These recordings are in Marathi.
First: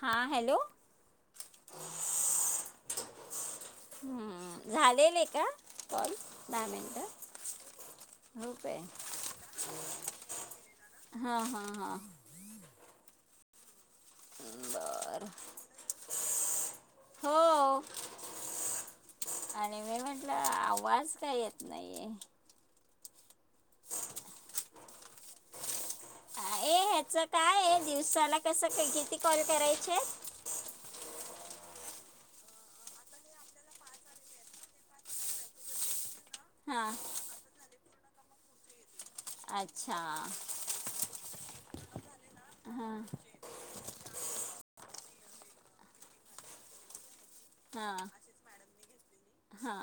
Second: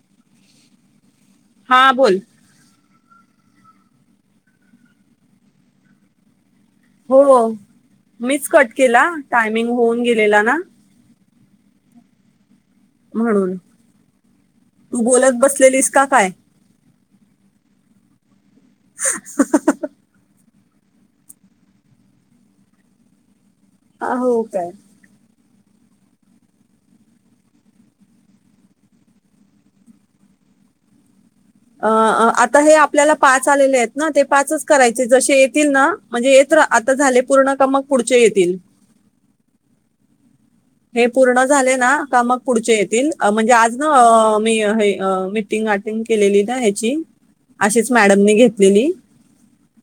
हां, हॅलो. हा, बोल. [inaudible] हम्म, झालेले का, कॉल? दहा मिन हो, मीच कट केला. टायमिंग होऊन गेलेला ना. हा, हा, हा. म्हणून. तू बरं बोलत बसलेलीस का, काय? हो. [inaudible] [inaudible] आणि मी म्हटलं, आवाज का येत नाही? हा, हो का? ए, ह्याचं कायेय, दिवसाला कसं, किती कॉल करायचे? अ, अ आता हे आपल्याला पाच आलेलेयत ना, ते पाच करायचे. जसे येतील ना, म्हणजे येत तर हां आता झाले पूर्ण का, मग पुढचे येतील. अच्छा. [inaudible] हे पूर्ण झाले ना, का मग पुढचे हां येतील. म्हणजे आज आ मी हे अ मीटिंग अटेंड केलेली ना, ह्याची. अशीच मॅडमनी घेतलेली. हा.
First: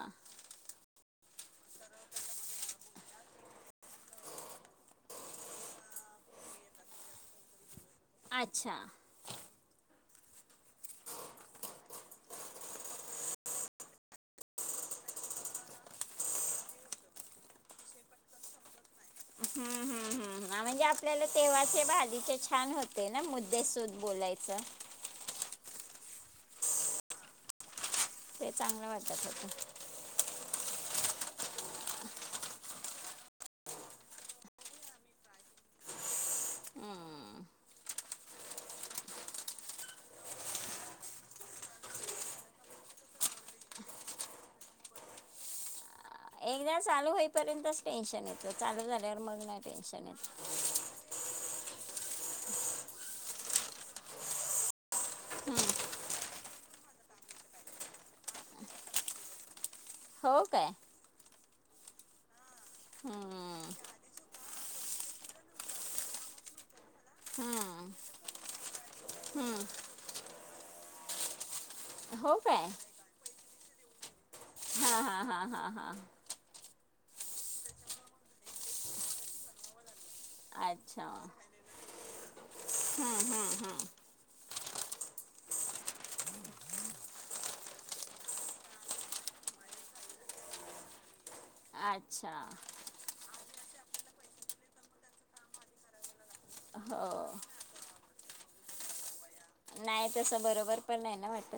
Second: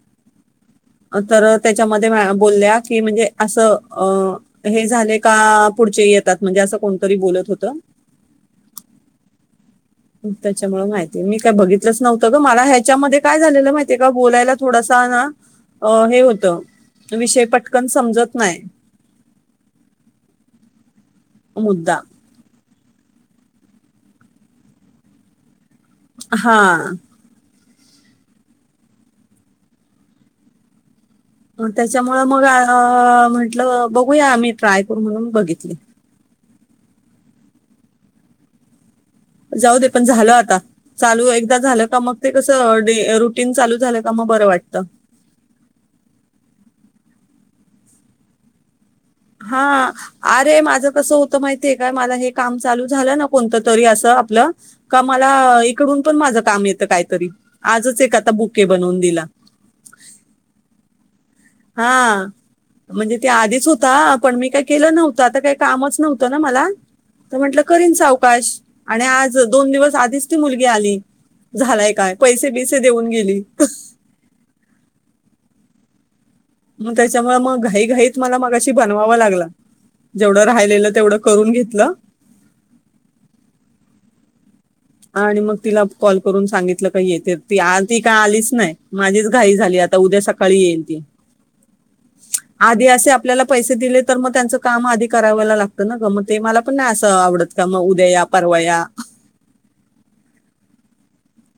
तर त्याच्यामध्ये मॅ बोलल्या की, म्हणजे असं अ हे झाले का, पुढचे येतात. म्हणजे असं कोणतरी बोलत होतं. आच्छा. त्याच्यामुळे माहितीय. मी काय बघितलंच नव्हतं ग. मला ह्याच्यामध्ये, काय झालेलं माहितीय का? बोलायला थोडासा ना अ हे होतं. विषय पटकन समजत नाय. हम्म, हम्, हम्म, हम. म्हणजे, आपल्याला तेव्हाचे मुद्दा भाजीचे छान होते ना, मुद्देसोध बोलायचं. हां. ते चांगलं वाटत होतं. त्याच्यामूळं मग आ म्हंटलं बघूया, आमी ट्राय करू म्हणून, बघितली. हम्म. जाऊ दे, पण झालं आता. चालू एकदा झालं का? मग ते कसं डे रुटीन चालू झालं का? मग बरं वाटतं. एकदा चालू होईपर्यंतच टेन्शन येतं. चालू झाल्यावर मग नाही टेन्शन येत. ते माझं कसं होत माहितीये काय? मला हे काम चालू झालं ना, कोणतं तरी. असं आपलं का मला, इकडून पण माझं काम येतं काहीतरी. आजच एक आता बुके बनवून दिला. हो, काय. हा. म्हणजे ते आधीच हम्म होता, पण मी काय केलं नव्हतं. आता काही कामच नव्हतं ना, मला. तर म्हंटलं हम्म करीन सावकाश. आणि आज, दोन दिवस आधीच ती मुलगी आली. झालाय काय? पैसे बिसे देऊन गेली. [inaudible] हा, हा, हा, हा, हा. मग त्याच्यामुळे, मग घाईघाईत मला मगाशी बनवावं लागलं. अच्छा. घेतलं. [inaudible] हम्म, हम्म, हम्. आणि मग तिला कॉल करून सांगितलं, का येते? ती- ती काय आलीच नाही. माझीच घाई झाली. आता उद्या सकाळी येईल ती. अच्छा. आधी असे आपल्याला पैसे दिले तर मग त्यांच काम आधी करावायला लागतं ना ग मग ते मला पण नाही हो असं आवडत. म उदया या परवा या. नाही तस बरोबर पण आहे ना वाटत.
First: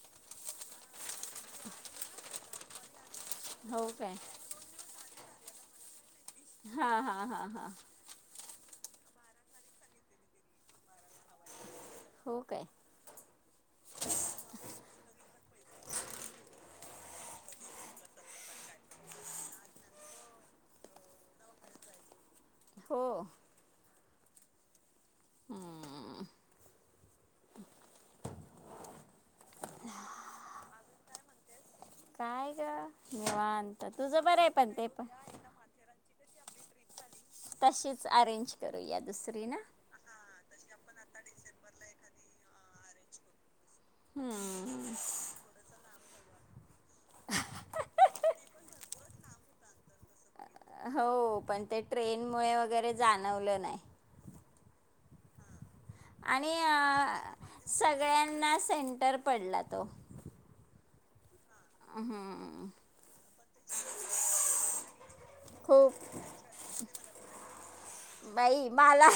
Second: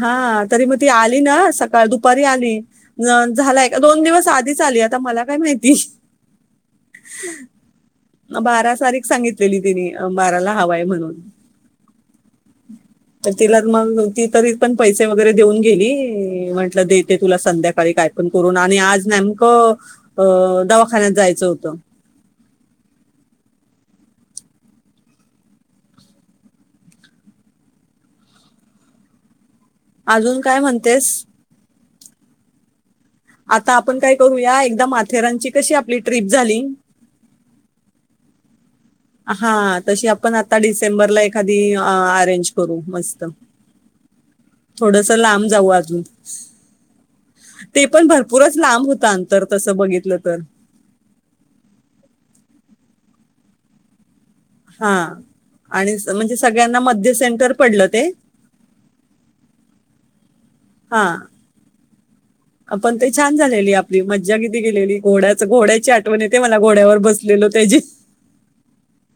हा तरी मग ती आली ना सकाळ दुपारी आली न. झालाय का हो दोन काय दिवस आधीच आली आता मला काय माहिती. हा-हा-हा-हा बारा तारीख सांगितलेली तिनी बाराला हवाय म्हणून. हो काय. तर तिला मग ती तरी पण पैसे वगैरे देऊन गेली म्हटलं देते तुला संध्याकाळी काय पण करून आणि आज नाही हो अ दवाखान्यात जायचं होतं. हो. हम्म. अजून काय म्हणतेस? काय ग निवां आता आपण काय करूया एकदा माथेरानची कशी आपली ट्रीप झाली. तशीच अरेंज करूयात. हा तशी आपण आता डिसेंबरला एखादी अरेंज करू मस्त. हम्मं. थोडस लांब जाऊ अजून. ते पण भरपूरच लांब होत अंतर तसं बघितलं तर. हो पण ते ट्रेनमुळे वगैरे जाणवलं नाही. हा आणि म्हणजे सगळ्यांना मध्य सेंटर पडलं ते. ना सेंटर पडला तो. हा. अ हम्म. आपण ते छान झालेली आपली मज्जा किती केलेली घोड्याच घोड्याची खूप आठवण येते मला घोड्यावर बसलेलो त्याची. बाई मला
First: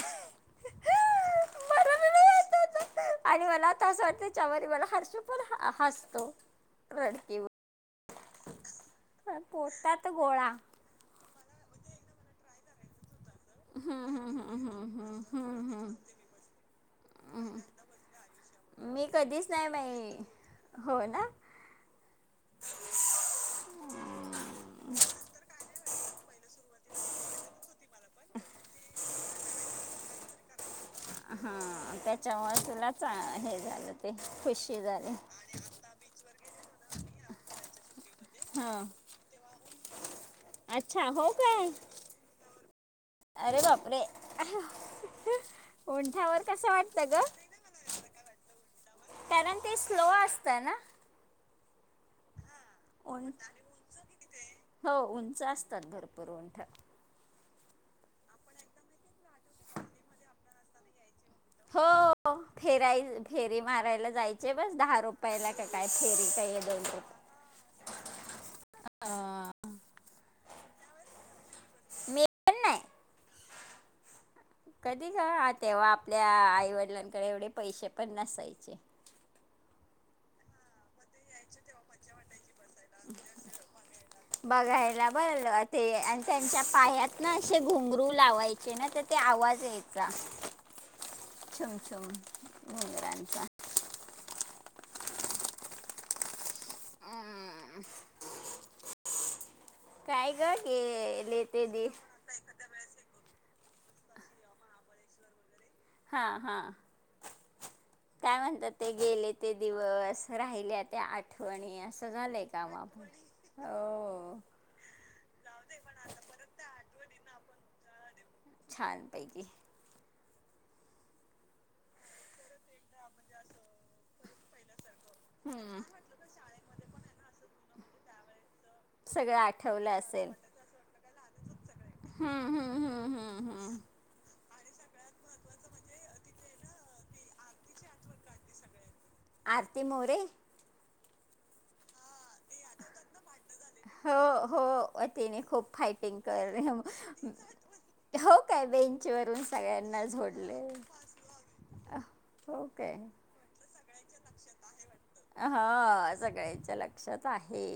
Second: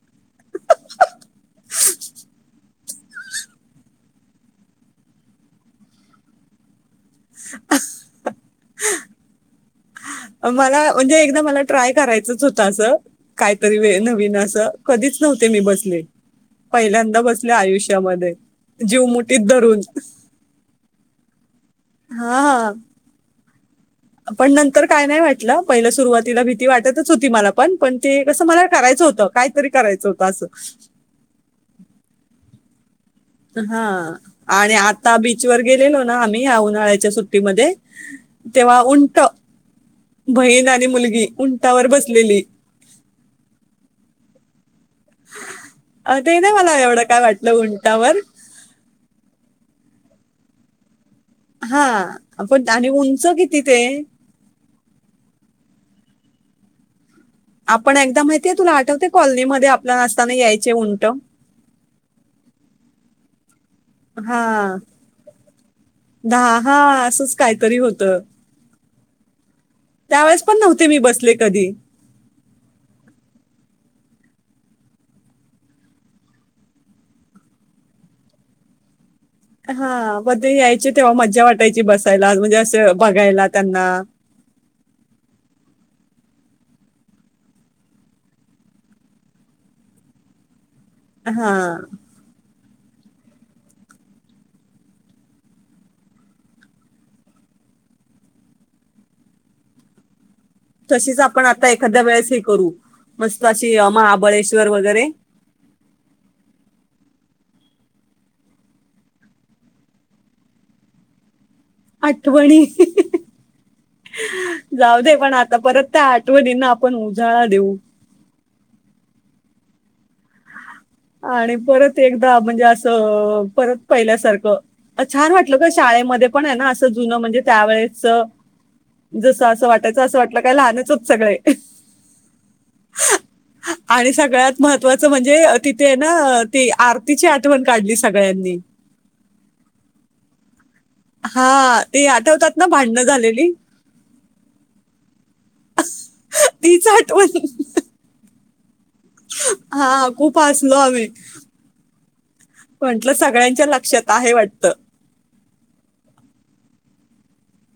मला बी नाही आठवत. आणि मला आता असं वाटत चवररी मला हर्ष पण ह हसतो रडकीवर [unintelligible] ह पोटात गोळा मला म्हणजे एकदा मला ट्राय करायचंच होतं असं. काही तरी वे हम्म, नवीन हम्म, हम्म, असं हम्म, कधीच हम्म, नव्हते मी हम्म, बसले. हम्म. पहिल्यांदा बसले आयुष्यामध्ये जीव मी मुठीत कधीच नाही धरून. बाई हो ना. हा-हा पण नंतर काय नाही वाटलं पहिलं सुरुवातीला भीती वाटतच होती मला पण-पण ते कसं मला करायचं होतं. कायतरी करायचं होतं असं. हा त्याच्यामुळे तुलाच हे झालं ते हा आणि खुशी झाली. आता बीचवर गेलेलो ना आम्ही या उन्हाळ्याच्या सुट्टीमध्ये तेव्हा हां उंट बहीण आणि अच्छा मुलगी हो काय उंटावर बसलेली. अरे बापरे उंठावर कस वाटत ग. टावर कारण ते स्लो असतं ना. हा पण आणि उंच उं किती ते. हो उंच असतात भरपूर उंट. आपण एकदा माहितीय तुला आठवते कॉलनी मध्ये आपल्याला नसताना यायचे उंट. हो फेराईल ''--'' फेरी मारायला हा जायची बस दहा रुपयाला का काय फेरी का दहा आहे दोन रुपये. हा असंच काहीतरी होतं हा. त्यावेळेस पण नव्हते मी बसले कधी. मी पण नाही कधी ग तेव्हा आपल्या आईवडिलांकडे एवढे पैसे पण नसायचे. हा मध्ये यायचे तेव्हा मज्जा वाटायची बसायला म्हणजे असं बघायला त्यांना. बघायला बर ते आणि त्यांच्या पायात ना असे घुंगरू लावाय ''--'' ना तर ते आवाज यायचा हा छुम-छुम घुंगरांचा. हम्म. काय ग. तशीच गेले आपण ते आता दि एखाद्या वेळेस हे करू मस्त अशी महाबळेश्वर वगैरे. हा हा. काय म्हणतात ते गेले ते दिवस राहिले त्या आठवणी. असं झालंय आठवणी काम आपलं. जाऊ दे पण आता परत त्या आठवणींना आपण उजाळा देऊ. छान पैकी. आणि परत एकदा म्हणजे असं परत पहिल्यासारखं. पण छान वाटल का हम्म शाळेमध्ये पण आहे ना असं जुन म्हणजे त्यावेेळेच. सगळं जसं असं आठवलं वाटायचं असं असेल वाटलं काय लहानच हो ''--'' सगळे हम्म हम्म हम्म हम्म हम्म आणि सगळ्यात महत्वाचं म्हणजे. तिथे ना ती आरतीची आठवण काढली सगळ्यांनी. आरती मोरे. हा ते आठवतात ना भांडणं झालेली. हो हो, तनी खूप फाईटिंग करल. तीच आठवण हो काय बेंच वून सगळ्यांना हा खूप झोडले. हसलो आम्ही अ हो काय. म्हटलं सगळ्यांच्या लक्षात आहे वाटतं. हा सगळ्यांच्या लक्षात आहे.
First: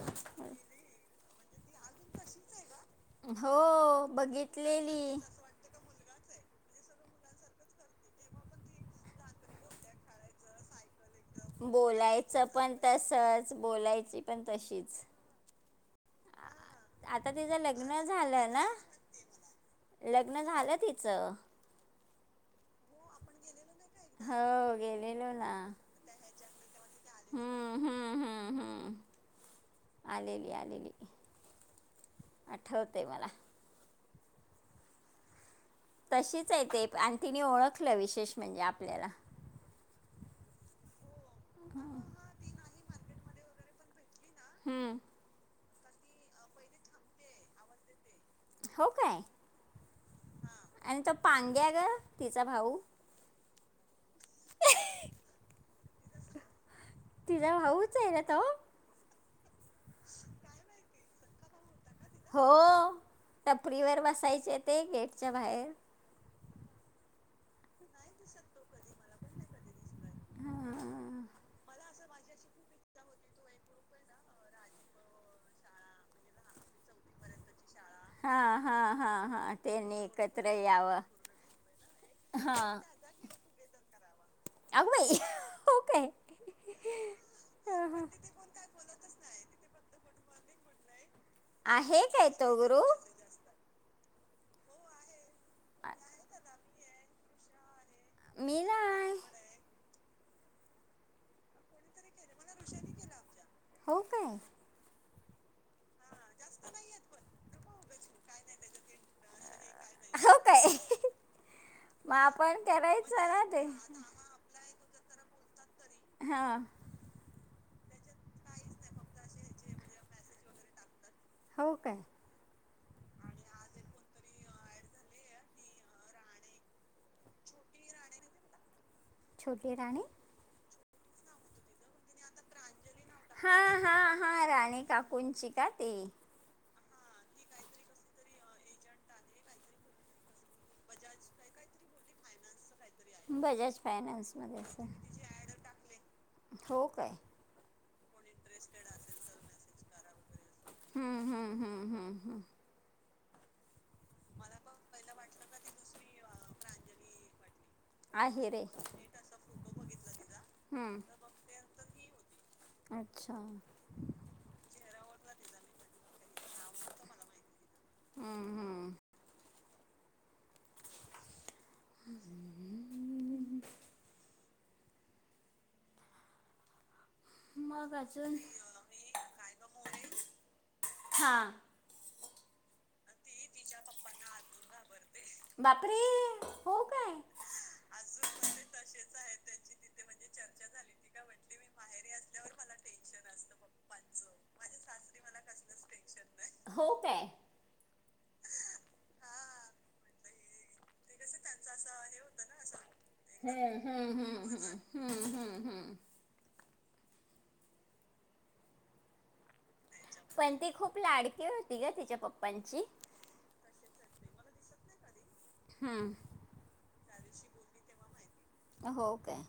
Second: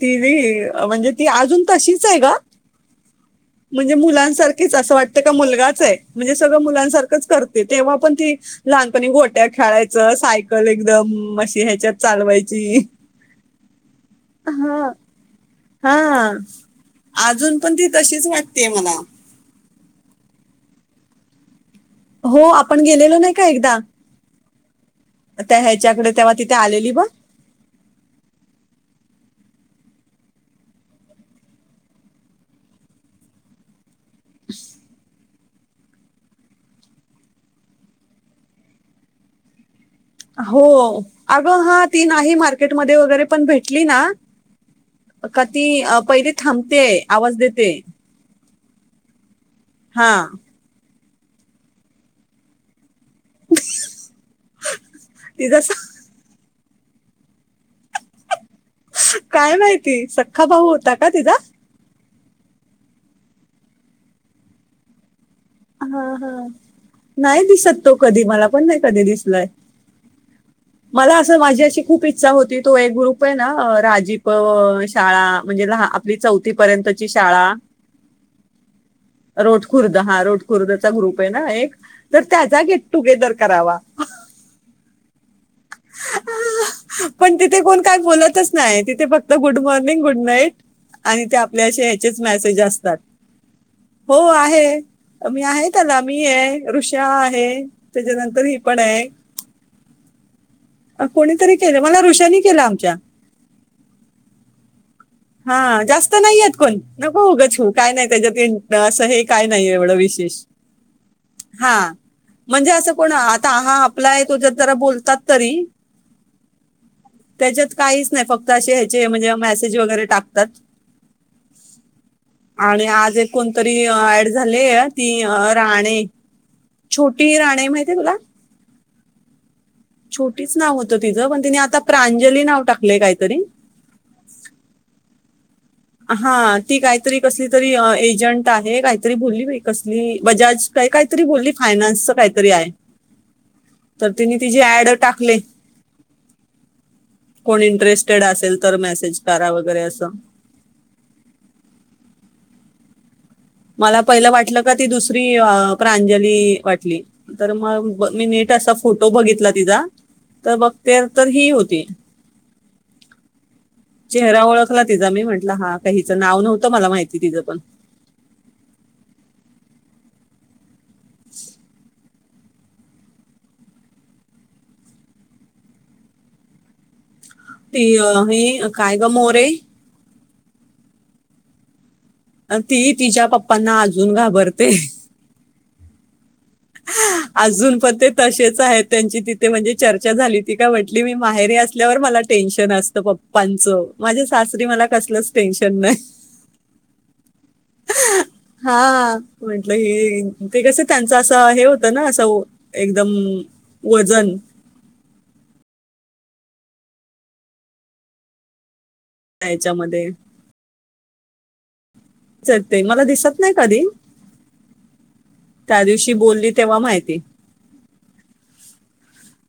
ती व्ही म्हणजे ती अजून. तशीच आहे ग म्हणजे हो, मुलांसारखीच असं बघितलेली. वाटतं का मुलगाच आहे. म्हणजे सगळं मुलांसारखंच करते तेव्हा पण ते लहानपणी गोट ''--'' ट्या खेळायचं सायकल एकदम अशी ह्याच्यात चालवायची. सहच बोलायची पण हा तशीच. हा आ आता अजून तिचं पण ती लग्न तशीच झालं ना. वाटते मला लग्न झालं तिचं. हो आपण गेलेलो नाही का एकदा हो, गेलेलो ना. त्या ह्याच्याकडे तेव्हा तिथे आलेली बग. [unintelligible] ह आलेली आलेली आठवतें आहे मला. [inaudible] तशीच आहे ते आणि तिने ओळखलं विशेष म्हणजे आपल्याला. हो अगं हा ती नाही मार्केटमध्ये वगैरे पण भेटली ना. हम. का ती अ पहिले थांबतेय आवाज देते. हो काय हा आणि तो पांग्या ग तिचा भाऊ तिज सा तिजा भाऊच आहे ना तो काय माहिती सख्खा भाऊ होता का तिचा हो टपरीवर बसायचे ते गेटच्या बाहेर हा हा नाही दिसत तो कधी मला क दि हा मला अस माझी खूप इचछा होती तो ग ना राजी प शाळा म्हणजे ल. आपली चौथी पर्यंतची शाळा, हा हा हा हा रोटखुर्द त्यांनी हा रोट एकत्र यावं ग्रुप ना एक तर त्याचा गेट टुगेदर करावा. अगबाई पण तिथे कोण हा काय हा बोलतच नाही, तिथे फक् तर गुड मॉर्निंग गुड नाईट आणि ते आपल्या असे आहे ह्याचेच काय तो मेसेज असतात. ग्रुप हो आहे मी आहे त्याला मी आहे ऋषा आहे. त्याच्यानंतर हि मी पण हे. नाही कोणीतरी केलं मला ऋषानी केलं आमच्या हो काय हा जास्त नाहीय आहेत कोण नको उगच यू काय नाही त्याच्यात असं हे काय नाही एवढं विशेष हो काय हा मग आपण म्हणजे असं कोण करायचं ना आता ते हा आपला आहे तो जत जरा बोलतात तरी हा त्याच्यात काहीच नाही. फक्त असे ह्याचे म्हणजे मेसेज वगैरे टाकतात. हो काय आणि आज एक कोणतरी ऍड झालिये ती राणे छोटी राणे, माहिती आहे तुला? छोटी राणी छोटीच नाव होतं तिचं, पण तिने आता प्रांजली नाव टाकले काहीतरी हा हा हा राणे काकुंची का ती हा, ती काहीतरी कसली तरी एजंट आहे. काहीतरी बोलली बाई कसली बजाज काय काहीतरी बोलली फायनान्सच काहीतरी आहे. बजाज तर तिने फायनान्समध्ये तिचीे असेल ऍड टाकले. हो काय. कोण इंटरेस्टेड असेल तर मेसेज करा वगैरे असं. हम्म हम्म हम्म हम्म हम्म मला पहिलं वाटलं का ती दुसरी प्रांजली वाटली. तर मग मी आहे नीट रे असा फोटो बघितला तिचा, तर बघते हम्म तर ही होती. अच्छा चेहरा ओळखला तिचा मी म्हटल हा का हीचं नाव नव्हतं मला माहिती तिचं पण. हम् हम् [inaudible] [unintelligible] हम्म ती ही काय ग मोरे हां ती तिच्या पप्पांना अजून घाबरते. बापरे हो काय. अजून पण ते तसेच आहेत. त्यांची तिथे म्हणजे चर्चा झाली. ती काय म्हटली मी माहेरी असल्यावर मला टेन्शन असत पप्पांच. माझ्या सासरी मला कसलच टेन्शन नाही. हो काय. हा म्हटलं हे, ते कस त्यां ं हे होत ना असं एकदम हम्म हम्म वजन. हम्म हम्म हम्म हम्म याच्यामध्ये पण ती खूप लाडकी होती गं तिच्या पप्पा चं ते मला दिसत नाही कधी, त्या दिवशी हम्म बोलली तेव्हा माहिती. हो काय?